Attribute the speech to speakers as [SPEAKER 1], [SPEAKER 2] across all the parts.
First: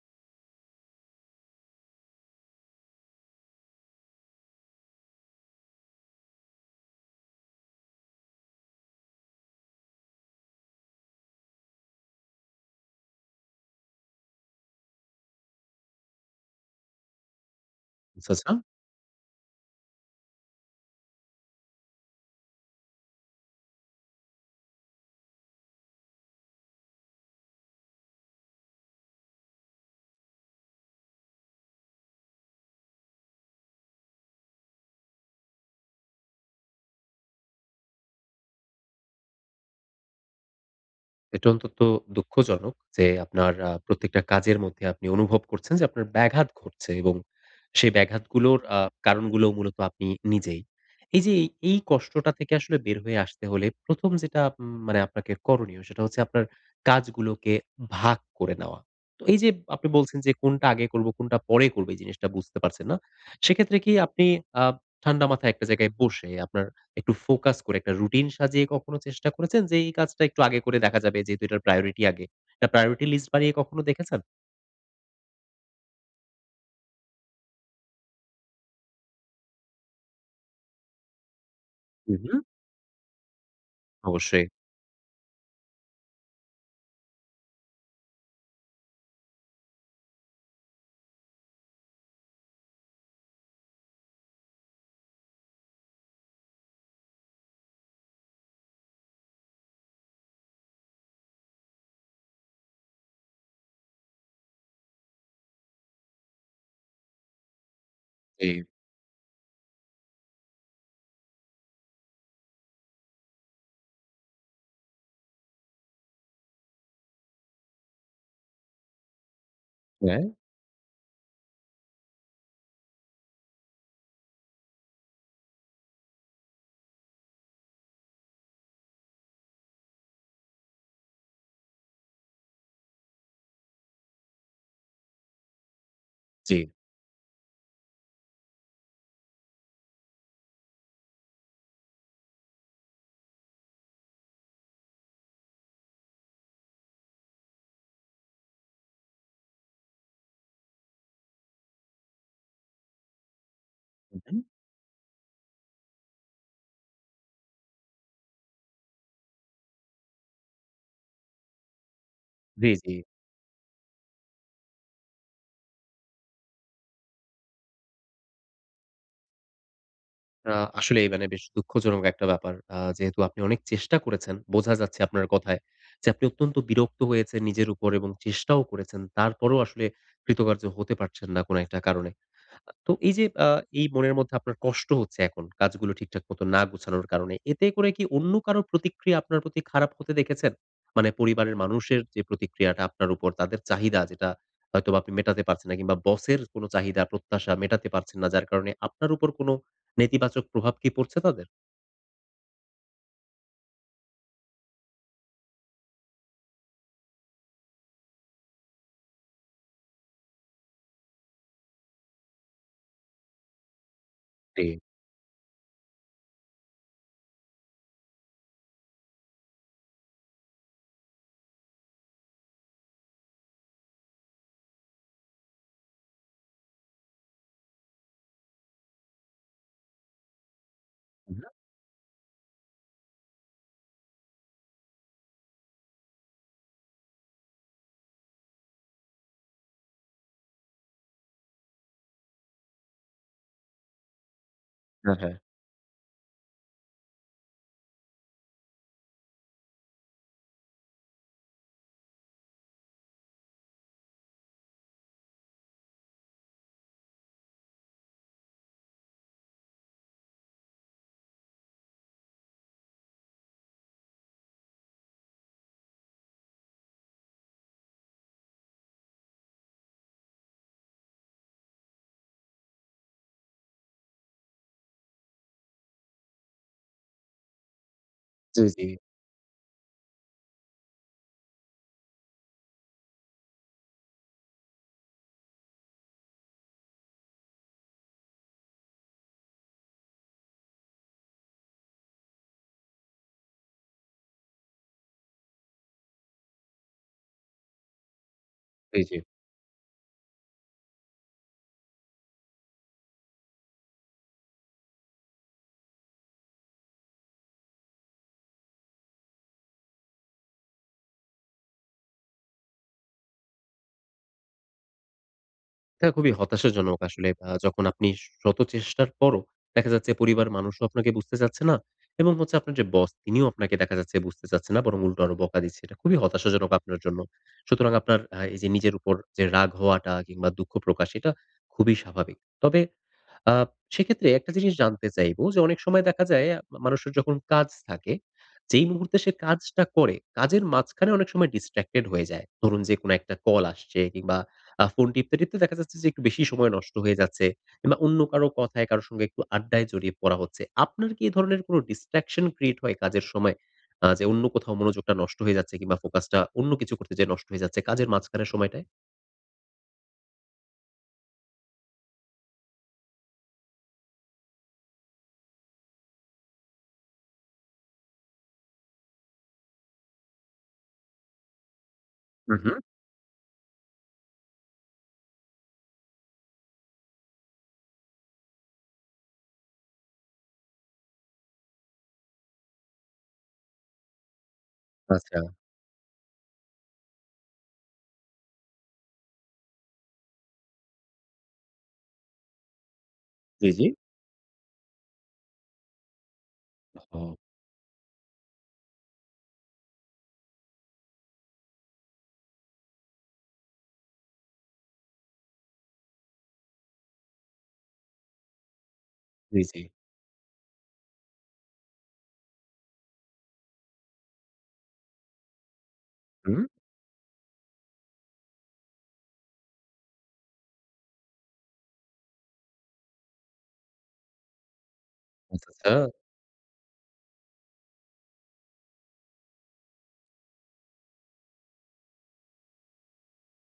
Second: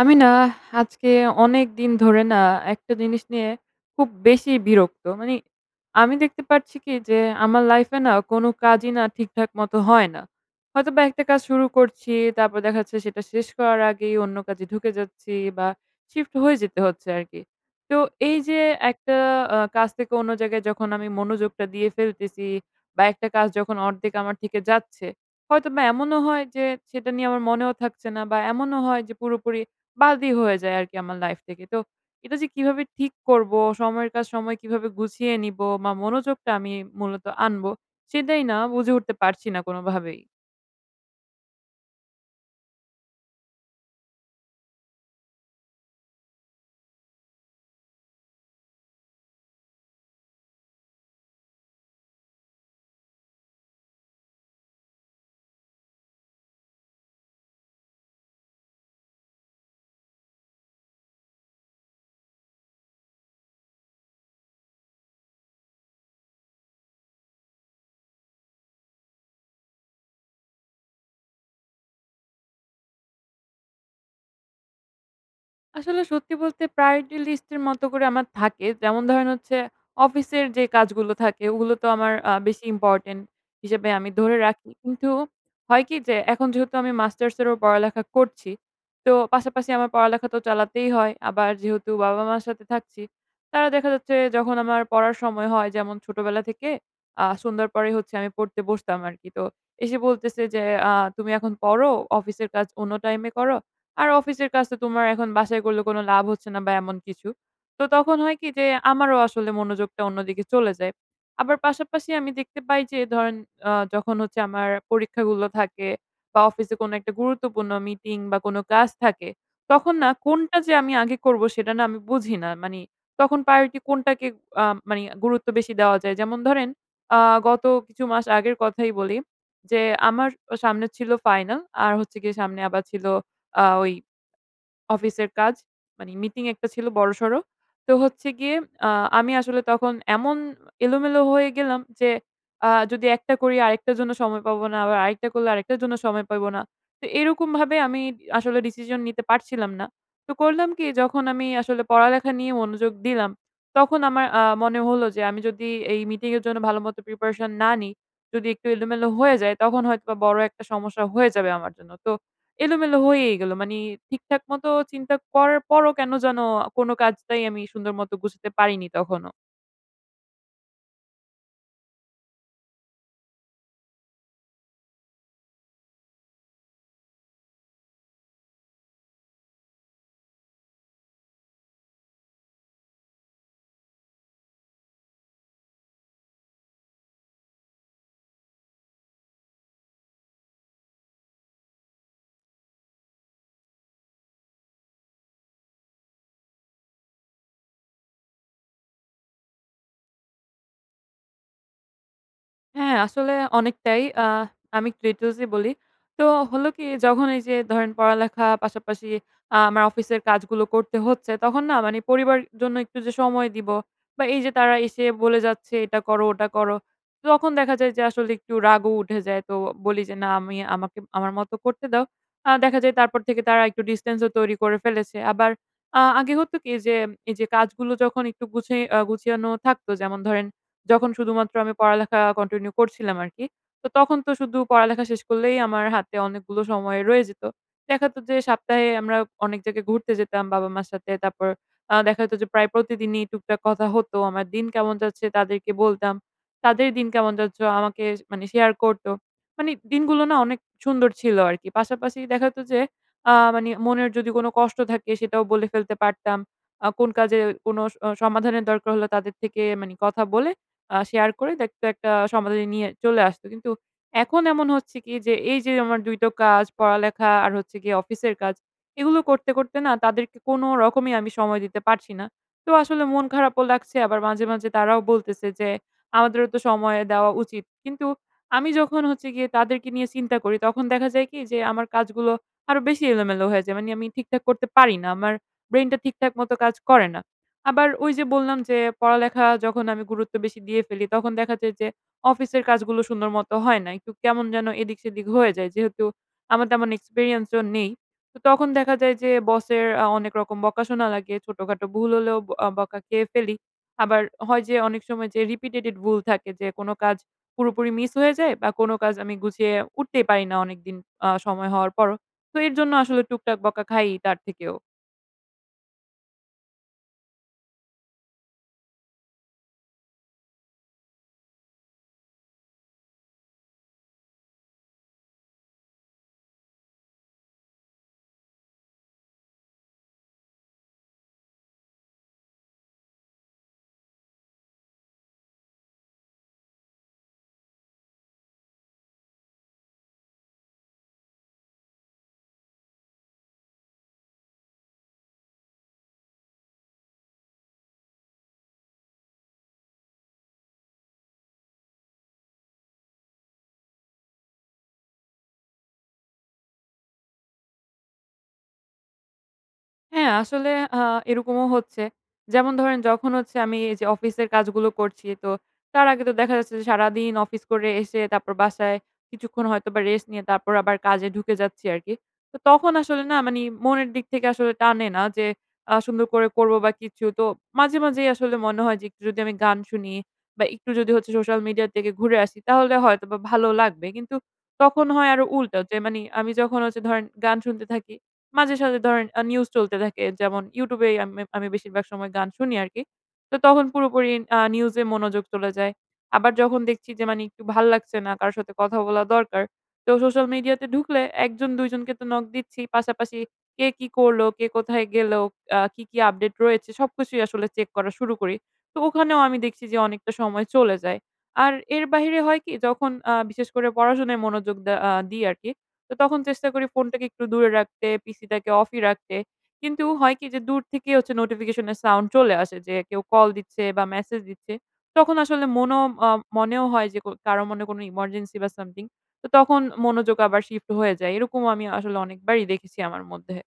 [SPEAKER 1] আমি না আজকে অনেকদিন ধরে না, একটা জিনিস নিয়ে খুব বেশিই বিরক্ত। মানি আমি দেখতে পারছি কি? যে, আমার লাইফ এ না কোন কাজই না ঠিকঠাক মতো হয় না। হয়তোবা একটা কাজ শুরু করছি, তারপর দেখা যাচ্ছে সেটা শেষ করার আগেই অন্য কাজে ঢুকে যাচ্ছি, বা শিফট হয়ে যেতে হচ্ছে আরকি। তো
[SPEAKER 2] আচ্ছা,
[SPEAKER 1] এই
[SPEAKER 2] আচ্ছা।
[SPEAKER 1] যে একটা আ কাজ থেকে অন্য জায়গায় যখন আমি মনোযোগটা দিয়ে ফেলতেছি, বা একটা কাজ যখন অর্ধেক আমার থেকে যাচ্ছে, হয়তোবা এমনও হয় যে সেটা নিয়ে আমার মনেও থাকছে না, বা এমনও হয় যে পুরোপুরি বাদই হয়ে যায় আরকি আমার লাইফ থেকে। তো এটা যে কিভাবে ঠিক করবো? সময়ের কাজ সময় কিভাবে গুছিয়ে নিব? মা মনোযোগটা আমি মূলত আনব? সেটাই না বুঝে উঠতে পারছি না কোনভাবেই।
[SPEAKER 2] এটা অন্তত দুঃখজনক যে, আপনার আ প্রত্যেকটা কাজের মধ্যে আপনি অনুভব করছেন যে, আপনার ব্যাঘাত ঘটছে এবং সেই ব্যাঘাতগুলোর আ কারণগুলো মূলত আপনি নিজেই। এই যে এ এই কষ্টটা থেকে আসলে বের হয়ে আসতে হলে, ১ম যেটা উম মানে আপনাকে করণীয়। সেটা হচ্ছে আপনার কাজগুলোকে ভাগ করে নেওয়া। তো এই যে আপনি বলছেন যে, "কোনটা আগে করব, কোনটা পরে করব।" এই জিনিসটা বুঝতে পারছেন না। সেক্ষেত্রে কি আপনি আ ঠান্ডা মাথায় একটা জায়গায় বসে, আপনার একটু ফোকাস করে একটা রুটিন সাজিয়ে, কখনো চেষ্টা করেছেন? যে, এই কাজটা একটু আগে করে দেখা যাবে যেহেতু এটার প্রায়োরিটি আগে? একটা প্রায়োরিটি লিস্ট বানিয়ে কখনো দেখেছেন?
[SPEAKER 1] আসলে সত্যি বলতে প্রায়োরিটি লিস্টের মতো করে আমার থাকে। যেমন ধরেন হচ্ছে, অফিসের যে কাজগুলো থাকে, ওগুলো তো আমার
[SPEAKER 2] হুম,
[SPEAKER 1] আ
[SPEAKER 2] হুম।
[SPEAKER 1] বেশি ইম্পর্টেন্ট হিসেবে আমি ধরে
[SPEAKER 2] অবশ্যই।
[SPEAKER 1] রাখি। কিন্তু হয় কি? যে এখন যেহেতু আমি মাস্টার্সেরও পড়ালেখা করছি। তো পাশাপাশি আমার পড়ালেখা তো চালাতেই হয়। আবার যেহেতু বাবা-মার সাথে থাকছি, তারা দেখা যাচ্ছে যখন আমার পড়ার সময় হয়, যেমন ছোটবেলা থেকে আ সন্ধ্যর পরেই হচ্ছে আমি পড়তে বসতাম আরকি। তো এসে বলতেছে যে, "আ তুমি এখন পড়ো, অফিসের কাজ অন্য টাইমে করো। আর অফিসের কাজ তো তোমার এখন বাসায় করলে কোন লাভ হচ্ছে না বা, এমন কিছু।" তো তখন হয় কি?
[SPEAKER 2] জি।
[SPEAKER 1] যে আমারও আসলে মনোযোগটা অন্যদিকে চলে যায়। আবার পাশাপাশি আমি দেখতে পাই যে ধরেন অ যখন হচ্ছে আমার পরীক্ষাগুলো থাকে বা, অফিসে কোনো একটা গুরুত্বপূর্ণ মিটিং বা, কোন ক্লাস থাকে, তখন না
[SPEAKER 2] হ্যাঁ।
[SPEAKER 1] কোনটা যে আমি আগে করবো? সেটা না আমি বুঝি না। মানি তখন প্রায়োরিটি কোনটাকে আম মানি গুরুত্ব বেশি দেওয়া যায়। যেমন ধরেন আ গত কিছু মাস আগের কথাই বলি যে, আমার স সামনে ছিল ফাইনাল, আর হচ্ছে গিয়ে সামনে আবার ছিল আ ওই অফিসের কাজ। মানে মিটিং একটা
[SPEAKER 2] জি।
[SPEAKER 1] ছিল বড়সড়। তো হচ্ছে গিয়ে আ আমি আসলে তখন এমন এলোমেলো হয়ে গেলাম যে আ যদি একটা করি, আরেকটার জন্য সময় পাবো না। আবার আরেকটা করলে, আরেকটার জন্য সময় পাবো না। তো এরকমভাবে আমি দি আসলে ডিসিশন নিতে পারছিলাম না। তো করলাম কি? যখন আমি আসলে পড়ালেখা নিয়ে মনোযোগ দিলাম। তখন
[SPEAKER 2] হুম,
[SPEAKER 1] আমার
[SPEAKER 2] হুম।
[SPEAKER 1] আ মনে হলো যে আমি যদি এই মিটিংয়ের জন্য ভালো মতো প্রিপারেশন না নিই, যদি একটু এলোমেলো হয়ে যায়, তখন হয়তো বড় একটা সমস্যা হয়ে যাবে আমার জন্য। তো
[SPEAKER 2] জি, জি।
[SPEAKER 1] এলোমেলো হয়েই গেলো। মানি ঠিকঠাকমতো চিন্তা করার পরও কেন যেন কোন কাজটাই আমি সুন্দর মত গুছাতে পারিনি তখনো।
[SPEAKER 2] আ আসলে এই মানে বেশ দুঃখজনক একটা ব্যাপার। আ যেহেতু আপনি অনেক চেষ্টা করেছেন, বোঝা যাচ্ছে আপনার কথায় যে, আপনি অত্যন্ত বিরক্ত হয়েছেন নিজের উপর এবং চেষ্টাও করেছেন। তারপরেও আসলে কৃতকার্য হতে পারছেন না, কোন একটা কারণে। আ তো এই যে আ এই মনের মধ্যে আপনার কষ্ট হচ্ছে, এখন কাজগুলো ঠিকঠাক মতো না গোছানোর কারণে। এতে করে কি অন্য কারো প্রতিক্রিয়া আপনার প্রতি খারাপ হতে দেখেছেন? মানে পরিবারের মানুষের যে প্রতিক্রিয়াটা আপনার উপর তাদের চাহিদা যেটা, হয়তোবা আপনি মেটাতে পারছেন না, কিংবা বসের কোন চাহিদা প্রত্যাশা মেটাতে পারছেন না, যার কারণে আপনার উপর কোন নেতিবাচক প্রভাব কি পড়ছে তাদের?
[SPEAKER 1] হ্যাঁ, আসলে অনেকটাই। আ আমি ক্রেটোজে বলি। তো হলো কি? যখন এই যে ধরেন পড়ালেখা পাশাপাশি আ আমার অফিসের কাজগুলো করতে হচ্ছে, তখন না মানে পরিবারের জন্য একটু যে সময় দিব, বা এই যে তারা
[SPEAKER 2] জি।
[SPEAKER 1] এসে বলে যাচ্ছে, "এটা করো, ওটা করো।" তখন দেখা যায় যে, আসলে একটু রাগও উঠে যায়। তো বলি যে, "না আমি আমাকে, আমার মতো করতে দাও।" আ দেখা যায় তারপর থেকে তারা একটু ডিসট্যান্স ও তৈরি করে ফেলেছে। আবার আ আগে হতো কি? যে, এই যে কাজগুলো যখন একটু গুছায় আ গুছানো থাকতো, যেমন ধরেন যখন
[SPEAKER 2] এ হ্যাঁ।
[SPEAKER 1] শুধুমাত্র আমি পড়ালেখা কন্টিনিউ করছিলাম আরকি। তো তখন তো শুধু পড়ালেখা শেষ করলেই আমার হাতে অনেকগুলো সময় রয়ে যেত। দেখাত যে সপ্তাহে আমরা অনেক জায়গায় ঘুরতে যেতাম, বাবা-মার সাথে। তারপর আ দেখা যেত যে প্রায় প্রতিদিনই টুকটাক কথা হতো। আমার দিন কেমন
[SPEAKER 2] হ্যাঁ,
[SPEAKER 1] যাচ্ছে,
[SPEAKER 2] হ্যাঁ।
[SPEAKER 1] তাদেরকে বলতাম। তাদের দিন কেমন যাচ্ছে, ও আমাকে শ মানে শেয়ার করত। মানে দিনগুলো না অনেক সুন্দর ছিল আরকি। পাশাপাশি দেখা যেত যে, আ মানি মনের যদি কোন কষ্ট থাকে, সেটাও বলে ফেলতে পারতাম। আ কোন কাজে কোন স অ সমাধানের দরকার হলো, তাদের থেকে মানি কথা বলে, আ শেয়ার করে দেখতো একটা সমাধান নিয়ে চলে আসত। কিন্তু এখন এমন হচ্ছে কি? যে, এই যে আমার ২ টো কাজ পড়ালেখা, আর হচ্ছে গিয়ে অফিসের কাজ, এগুলো করতে, করতে না তাদেরকে কোনো রকমই আমি সময় দিতে পারছি না। তো আসলে মন খারাপও লাগছে আবার মাঝে, মাঝে তারাও বলতেছে যে, "আমাদেরও তো সময় দেওয়া উচিত।" কিন্তু
[SPEAKER 2] জি,
[SPEAKER 1] আমি
[SPEAKER 2] জি।
[SPEAKER 1] যখন হচ্ছে গিয়ে তাদেরকে নিয়ে চিন্তা করি, তখন দেখা যায় কি? যে, আমার কাজগুলো আরো বেশি এলোমেলো হয়ে যায়। মানি আমি ঠিকঠাক করতে পারি না। আমার ব্রেইন টা ঠিকঠাক মতো কাজ করে না। আবার ওই যে বললাম যে, পড়ালেখা যখন আমি গুরুত্ব বেশি দিয়ে ফেলি। তখন দেখা যায় যে, অফিসের কাজগুলো সুন্দর মতো হয় না। একটু কেমন যেন এদিক-সেদিক হয়ে যায় যেহেতু আমার তেমন এক্সপেরিয়েন্স ও নেই। তো তখন দেখা
[SPEAKER 2] জি,
[SPEAKER 1] যায়,
[SPEAKER 2] জি।
[SPEAKER 1] যে বসের আ অনেক রকম বকা শোনা লাগে, ছোটোখাটো ভুল হলেও অ বকা খেয়ে ফেলি। আবার হয় যে অনেক সময় যে রিপিটেটেড ভুল থাকে যে, কোনো কাজ পুরোপুরি মিস হয়ে যায়, বা কোনো কাজ আমি গুছিয়ে উঠতেই পারি না, অনেকদিন আ সময় হওয়ার পরও তো এর জন্য আসলে টুকটাক বকা খাই তার থেকেও।
[SPEAKER 2] এটা খুবই হতাশাজনক আসলে। আ যখন আপনি শত চেষ্টার পরও দেখা যাচ্ছে পরিবারের মানুষও আপনাকে বুঝতে চাচ্ছে না, এবং হচ্ছে আপনার যে, বস, তিনিও আপনাকে দেখা যাচ্ছে বুঝতে চাচ্ছে না বরং উল্টো আরও বকা দিচ্ছে। এটা খুবই হতাশাজনক আপনার জন্য। সুতরাং আপনার আ এই যে, নিজের ওপর যে, রাগ হওয়াটা কিংবা দুঃখ প্রকাশ, এটা খুবই স্বাভাবিক। তবে আ সে ক্ষেত্রে একটা জিনিস জানতে চাইব যে, অনেক সময় দেখা যায় মানুষের যখন কাজ থাকে, যেই মুহূর্তে সে কাজটা করে, কাজের মাঝখানে অনেক সময় distracted হয়ে যায়। ধরুন যে, কোনো একটা call আসছে কিংবা আ ফোন টিপতে, টিপতে দেখা যাচ্ছে যে, একটু বেশি সময় নষ্ট হয়ে যাচ্ছে। কিংবা অন্য কারও কথায় কারও সঙ্গে একটু আড্ডায় জড়িয়ে পড়া হচ্ছে। আপনার কি এ ধরনের কোনো distraction create হয় কাজের সময়? আ যে অন্য কোথাও মনোযোগটা নষ্ট হয়ে যাচ্ছে কিংবা ফোকাসটা অন্য কিছু করতে যেয়ে নষ্ট হয়ে যাচ্ছে কাজের মাঝখানের সময়টায়?
[SPEAKER 1] হ্যাঁ, আসলে আ এরকমও হচ্ছে। যেমন ধরেন যখন হচ্ছে আমি এই যে, অফিসের কাজগুলো করছি, তো তার আগে তো দেখা যাচ্ছে যে, সারাদিন অফিস করে এসে তারপর বাসায় কিছুক্ষণ হয়তোবা rest নিয়ে তারপর আবার কাজে ঢুকে যাচ্ছি আরকি। তো
[SPEAKER 2] হুম, হুম।
[SPEAKER 1] তখন আসলে না মানে, মনের দিক থেকে আসলে টানে না যে, আ সুন্দর করে করব বা কিছু। তো মাঝে মাঝেই আসলে মনে হয় যে, একটু যদি আমি গান শুনি বা একটু যদি হচ্ছে social media এর থেকে ঘুরে আসি, তাহলে হয়তোবা ভালো লাগবে। কিন্তু তখন হয় আরও
[SPEAKER 2] আচ্ছা।
[SPEAKER 1] উল্টো যে, মানে আমি যখন হচ্ছে ধরেন গান শুনতে থাকি, মাঝে সাঝে ধরেন আ news চলতে থাকে। যেমন YouTube এই আম আমি বেশিরভাগ সময় গান শুনি আরকি। তো
[SPEAKER 2] জ্বী,
[SPEAKER 1] তখন
[SPEAKER 2] জ্বী।
[SPEAKER 1] পুরোপুরি আ news এ মনোযোগ চলে যায়। আবার যখন দেখছি যে,
[SPEAKER 2] ওহহো!
[SPEAKER 1] মানে একটু ভাল লাগছে না, কার সাথে কথা বলা দরকার, তো social media তে ঢুকলে ১ জন-২ জনকে তো knock দিচ্ছি, পাশাপাশি কে কী করল, কে কোথায় গেল? আ কী, কী update রয়েছে? সবকিছুই আসলে check করা শুরু করি। তো ওখানেও আমি
[SPEAKER 2] জ্বী, জ্বী।
[SPEAKER 1] দেখছি যে, অনেকটা সময় চলে যায়। আর এর বাহিরে হয় কী, যখন আ বিশেষ করে পড়াশোনায় মনোযোগ দে আ দিই আরকি, তো তখন
[SPEAKER 2] হুম।
[SPEAKER 1] চেষ্টা করি ফোনটাকে একটু দূরে রাখতে, PC টাকে off ই রাখতে। কিন্তু হয় কী যে, দূর থেকেই হচ্ছে notification এর sound চলে আসে যে, কেউ call দিচ্ছে বা message দিচ্ছে। তখন আসলে
[SPEAKER 2] আচ্ছা,
[SPEAKER 1] মনও
[SPEAKER 2] আচ্ছা।
[SPEAKER 1] আ মনেও হয় যে, ক কারও মনে হয় কোনো emergency বা something। তো তখন মনোযোগ আবার shift হয়ে যায়। এরকম আমি আসলে অনেকবারই দেখেছি আমার মধ্যে।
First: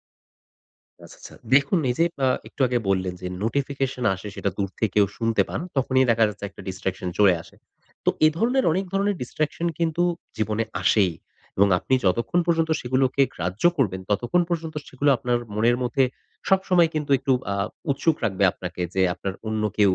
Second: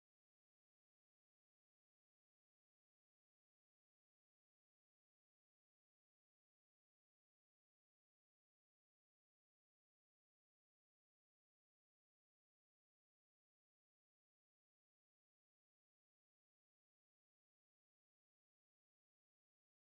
[SPEAKER 2] আচ্ছা, আচ্ছা দেখুন এইযে আ একটু আগে বললেন যে, notification আসে সেটা দূর থেকেও কেউ শুনতে পান তখনই দেখা যাচ্ছে একটা distraction চলে আসে। তো এ ধরনের অনেক ধরনের distraction কিন্তু জীবনে আসেই এবং আপনি যতক্ষণ পর্যন্ত সেগুলোকে গ্রাহ্য করবেন ততক্ষণ পর্যন্ত সেগুলো আপনার মনের মধ্যে সবসময় কিন্তু একটু আ উৎসুক রাখবে আপনাকে যে, আপনার অন্য কেউ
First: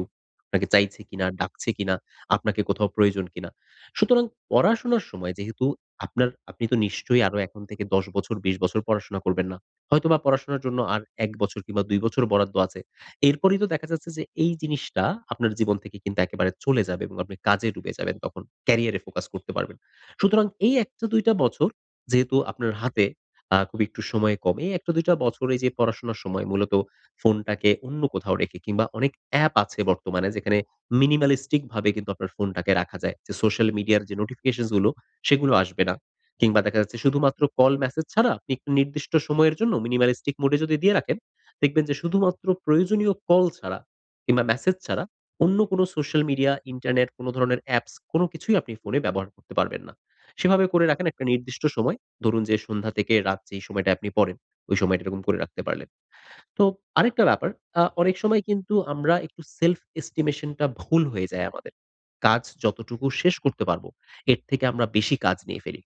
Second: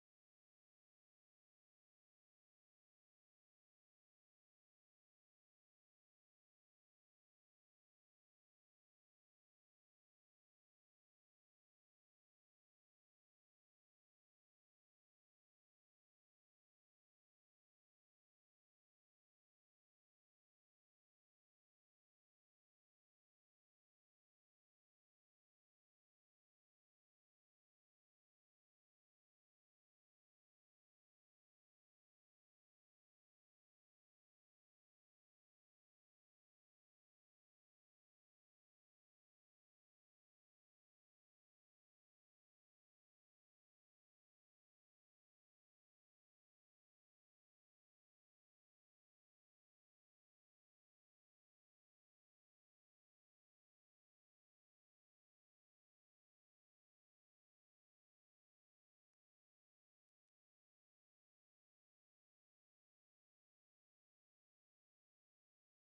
[SPEAKER 2] আপনাকে চাইছে কিনা ডাকছে কিনা। আপনাকে কোথাও প্রয়োজন কিনা। সুতরাং, পড়াশোনার সময় যেহেতু আপনার আপনি তো নিশ্চয়ই আরো এখন থেকে ১০ বছর ২০ বছর পড়াশোনা করবেন না। হয়তোবা পড়াশোনার জন্য আর ১ বছর কিংবা ২ বছর বরাদ্দ আছে। এরপরেই তো দেখা যাচ্ছে যে, এই জিনিসটা আপনার জীবন থেকে কিন্তু একেবারে চলে যাবে এবং আপনি কাজে ডুবে যাবেন তখন ক্যারিয়ারে ফোকাস করতে পারবেন। সুতরাং, এই ১ টা ২ টা বছর যেহেতু আপনার হাতে আ খুবই একটু সময় কম, এই ১ টা ২ টা বছর এইযে পড়াশোনার সময় মূলত ফোনটাকে অন্য কোথাও রেখে কিংবা অনেক app আছে বর্তমানে যেখানে minimalistic ভাবে কিন্তু আপনার ফোনটাকে রাখা যায়। যে, social media এর যে, notifications গুলো সেগুলো আসবে না কিংবা দেখা যাচ্ছে শুধুমাত্র call message ছাড়া আপনি নির্দিষ্ট সময়ের জন্য minimalistic mode এ যদি দিয়ে রাখেন দেখবেন যে, শুধুমাত্র প্রয়োজনীয় call ছাড়া কিংবা message ছাড়া অন্য কোনো social media, internet কোন ধরনের apps কোন কিছুই আপনি ফোনে ব্যবহার করতে পারবেন না। সেভাবে করে রাখেন একটা নির্দিষ্ট সময় ধরুন যে, সন্ধ্যা থেকে রাত যেই সময়টায় আপনি পড়েন, ওই সময়টা এরকম করে রাখতে পারলেন। তো আরেকটা ব্যাপার, আ অনেক সময় কিন্তু আমরা একটু self estimation টা ভুল হয়ে যায় আমাদের। কাজ যতটুকু শেষ করতে পারব এর থেকে আমরা বেশি কাজ নিয়ে ফেলি।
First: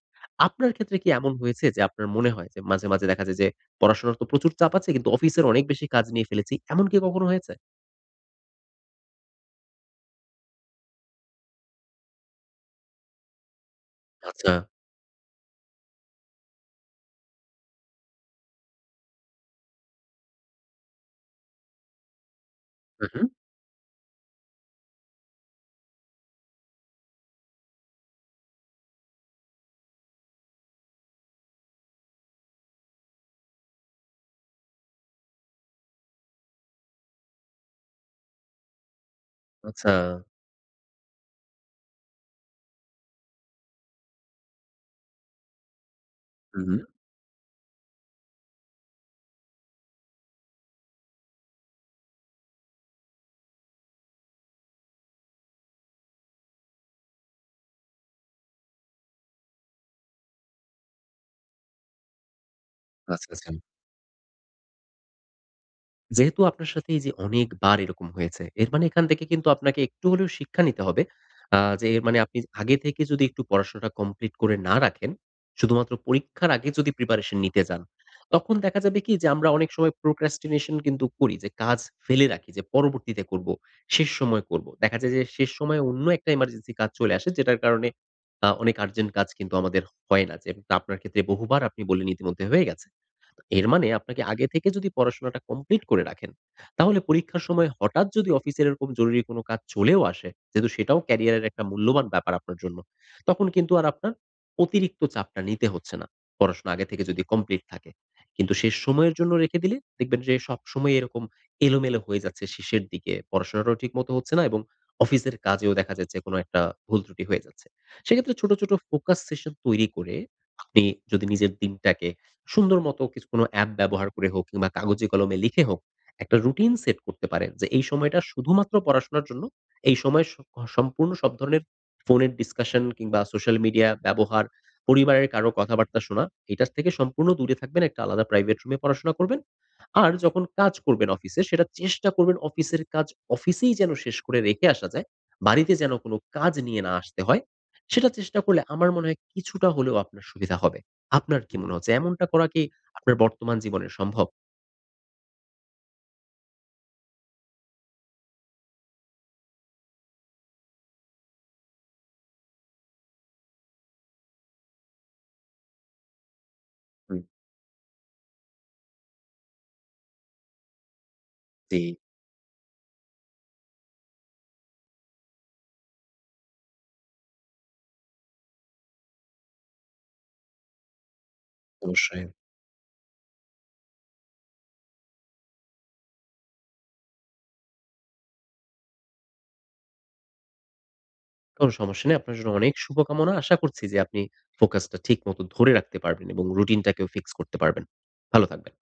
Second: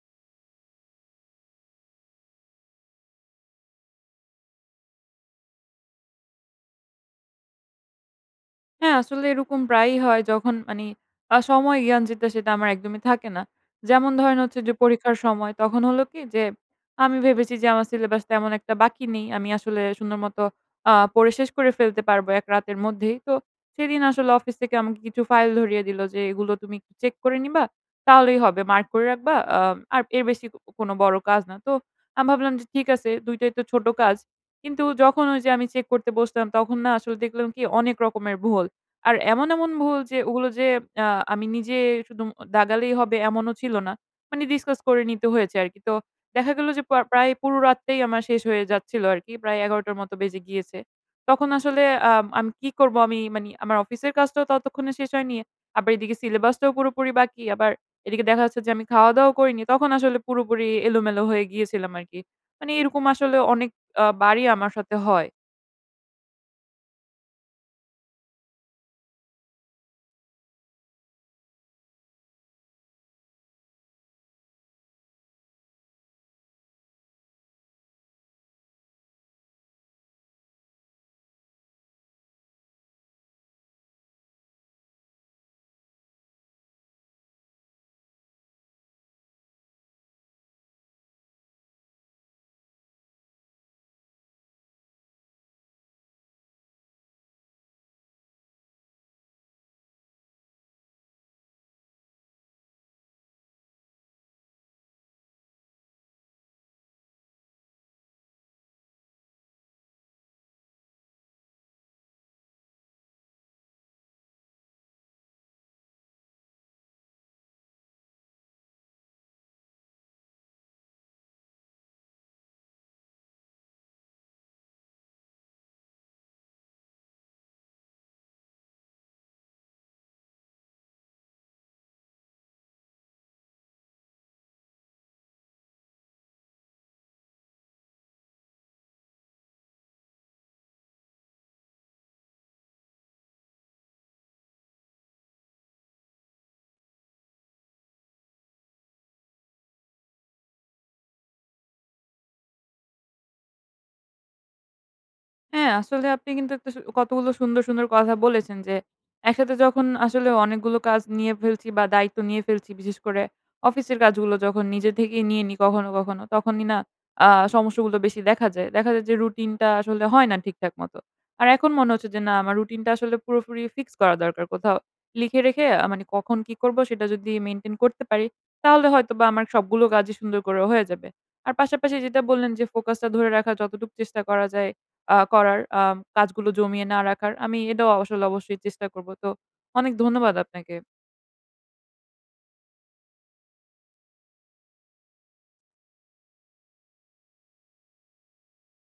[SPEAKER 2] আপনার ক্ষেত্রে কি এমন হয়েছে যে, আপনার মনে হয় যে, মাঝে, মাঝে দেখা যায় যে, পড়াশোনার তো প্রচুর চাপ আছে কিন্তু অফিসের অনেক বেশি কাজ নিয়ে ফেলেছি, এমন কি কখনো হয়েছে?
[SPEAKER 1] হ্যাঁ, আসলে এরকম প্রায়ই হয়। যখন মানি আ সময় জ্ঞান যেটা, সেটা আমার একদমই থাকে না। যেমন ধরেন
[SPEAKER 2] আচ্ছা।
[SPEAKER 1] হচ্ছে যে, পরীক্ষার সময়, তখন হলো কি? যে, আমি ভেবেছি যে, আমার সিলেবাস তেমন একটা বাকি নেই। আমি আসলে সুন্দর মত আ পড়ে শেষ করে ফেলতে পারব, ১ রাতের
[SPEAKER 2] হু,
[SPEAKER 1] মধ্যেই।
[SPEAKER 2] হু।
[SPEAKER 1] তো সেদিন আসলে অফিস থেকে আমাকে কিছু ফাইল ধরিয়ে দিলো, যে এগুলো তুমি একটু চেক করে নিবা। তাহলেই হবে। মার্ক করে রাখবা। আ আর এর বেশি কোন বড় কাজ না। তো আমি ভাবলাম, যে ঠিক আছে ২ টাই তো ছোট কাজ। কিন্তু যখন ওই যে, আমি চেক করতে বসতাম, তখন না আসলে দেখলাম কি? অনেক রকমের ভুল। আর এমন, এমন ভুল যে
[SPEAKER 2] আচ্ছা।
[SPEAKER 1] ওগুলো যে আ আমি নিজে সু দুম দাগালেই হবে এমনও ছিল না। মানি ডিসকাস করে নিতে হয়েছে আরকি। তো দেখা
[SPEAKER 2] হু,
[SPEAKER 1] গেল
[SPEAKER 2] হু।
[SPEAKER 1] যে, প প্রায় পুরো রাতটাই আমার শেষ হয়ে যাচ্ছিল আরকি। প্রায় ১১ঃ০০ টার মতো বেজে গিয়েছে। তখন আসলে আ আমি কি করব? আমি মানি আমার অফিসের কাজটাও ততক্ষণে শেষ হয়নি। আবার এইদিকে সিলেবাসটাও পুরোপুরি বাকি। আবার এইদিকে দেখা যাচ্ছে যে, আমি খাওয়া-দাওয়াও করিনি। তখন আসলে পুরোপুরি এলোমেলো হয়ে গিয়েছিলাম আরকি। মানি এরকম
[SPEAKER 2] আচ্ছা,
[SPEAKER 1] আসলে
[SPEAKER 2] আচ্ছা।
[SPEAKER 1] অনেক আ বারই আমার সাথে হয়।
[SPEAKER 2] যেহেতু আপনার সাথে এই যে, অনেকবার এরকম হয়েছে। এর মানে এখান থেকে কিন্তু আপনাকে একটু হলেও শিক্ষা নিতে হবে। আ যে এর মানে আপনি আগে থেকে যদি একটু পড়াশোনাটা কমপ্লিট করে না রাখেন। শুধুমাত্র পরীক্ষার আগে যদি প্রিপারেশন নিতে যান, তখন দেখা যাবে কি? যে, আমরা অনেক সময় প্রোকাস্টিনেশন কিন্তু করি যে, কাজ ফেলে রাখি যে পরবর্তীতে করব, শেষ সময় করবো। দেখা যায় যে, শেষ সময় অন্য একটা এমার্জেন্সি কাজ চলে আসে। যেটার কারণে আ অনেক আর্জেন্ট কাজ কিন্তু আমাদের হয় না। যে তা আপনার ক্ষেত্রে বহুবার আপনি বললেন, ইতিমধ্যে হয়ে গেছে। তো এর মানে আপনাকে আগে থেকে যদি পড়াশোনাটা কমপ্লিট করে রাখেন, তাহলে পরীক্ষার সময় হঠাৎ যদি অফিসের এরকম জরুরী কোন কাজ চলেও আসে, যেহেতু সেটাও ক্যারিয়ারের একটা মূল্যবান ব্যাপার আপনার জন্য। তখন কিন্তু আর আপনার অতিরিক্ত চাপটা নিতে হচ্ছে না। পড়াশোনা আগে থেকে যদি কমপ্লিট থাকে। কিন্তু শেষ সময়ের জন্য রেখে দিলে দেখবেন, যে সবসময় এরকম এলোমেলো হয়ে যাচ্ছে শেষের দিকে। পড়াশোনাটাও ঠিক মতো হচ্ছে না এবং অফিসের কাজেও দেখা যাচ্ছে কোন একটা ভুলত্রুটি হয়ে যাচ্ছে। সেক্ষেত্রে ছোট, ছোট ফোকাস সেশন তৈরি করে আপনি যদি নিজের দিনটাকে সুন্দর মত, কিছু কোনো অ্যাপ ব্যবহার করে হোক কিংবা কাগজে কলমে লিখে হোক, একটা রুটিন সেট করতে পারেন। যে, এই সময় শুধুমাত্র পড়াশোনার জন্য এই সময়ে স সম্পূর্ণ সব ধরণের ফোনের ডিসকাশন কিংবা সোশ্যাল মিডিয়া ব্যবহার পরিবারের কারো কথাবার্তা শোনা, এটার থেকে সম্পূর্ণ দূরে থাকবেন। একটা আলাদা প্রাইভেট রুমে পড়াশোনা করবেন। আর যখন কাজ করবেন অফিসে সেটা চেষ্টা করবেন, অফিসের কাজ অফিসেই যেন শেষ করে রেখে আসা যায়। বাড়িতে যেন কোন কাজ নিয়ে না আসতে হয়, সেটা চেষ্টা করলে আমার মনে হয় কিছুটা হলেও আপনার সুবিধা হবে। আপনার কি মনে হচ্ছে? এমনটা করা কি আপনার বর্তমান জীবনে সম্ভব?
[SPEAKER 1] হ্যাঁ, আসলে আপনি কিন্তু একটা সু কতগুলো সুন্দর, সুন্দর কথা বলেছেন। যে, একসাথে যখন আসলে অনেকগুলো কাজ নিয়ে ফেলছি, বা দায়িত্ব নিয়ে ফেলছি, বিশেষ করে অফিসের কাজগুলো যখন নিজে থেকেই নিয়ে নিই, কখনো, কখনো। তখনই না
[SPEAKER 2] হুম।
[SPEAKER 1] আ সমস্যাগুলো বেশি দেখা যায়। দেখা যায় যে, রুটিন টা আসলে হয় না ঠিকঠাক মতো। আর এখন মনে
[SPEAKER 2] জী।
[SPEAKER 1] হচ্ছে, যে না আমার রুটিন টা আসলে পুরোপুরি ফিক্স করা দরকার। কোথাও লিখে রেখে আ মানি কখন কি করব, সেটা যদি মেইনটেইন করতে পারি, তাহলে হয়তোবা আমার সবগুলো কাজই সুন্দর করে হয়ে যাবে। আর পাশাপাশি যেটা
[SPEAKER 2] অবশ্যই।
[SPEAKER 1] বললেন, যে ফোকাস টা ধরে রাখার যতটুকু চেষ্টা করা যায়, আ করার আ কাজগুলো জমিয়ে না রাখার। আমি এটাও আসলে অবশ্যই চেষ্টা করব। তো অনেক ধন্যবাদ আপনাকে।
[SPEAKER 2] কোন সমস্যা নেই। আপনার জন্য অনেক শুভকামনা। আশা করছি যে, আপনি ফোকাসটা ঠিক মতো ধরে রাখতে পারবেন এবং রুটিন টাকেও ফিক্স করতে পারবেন। ভালো থাকবেন।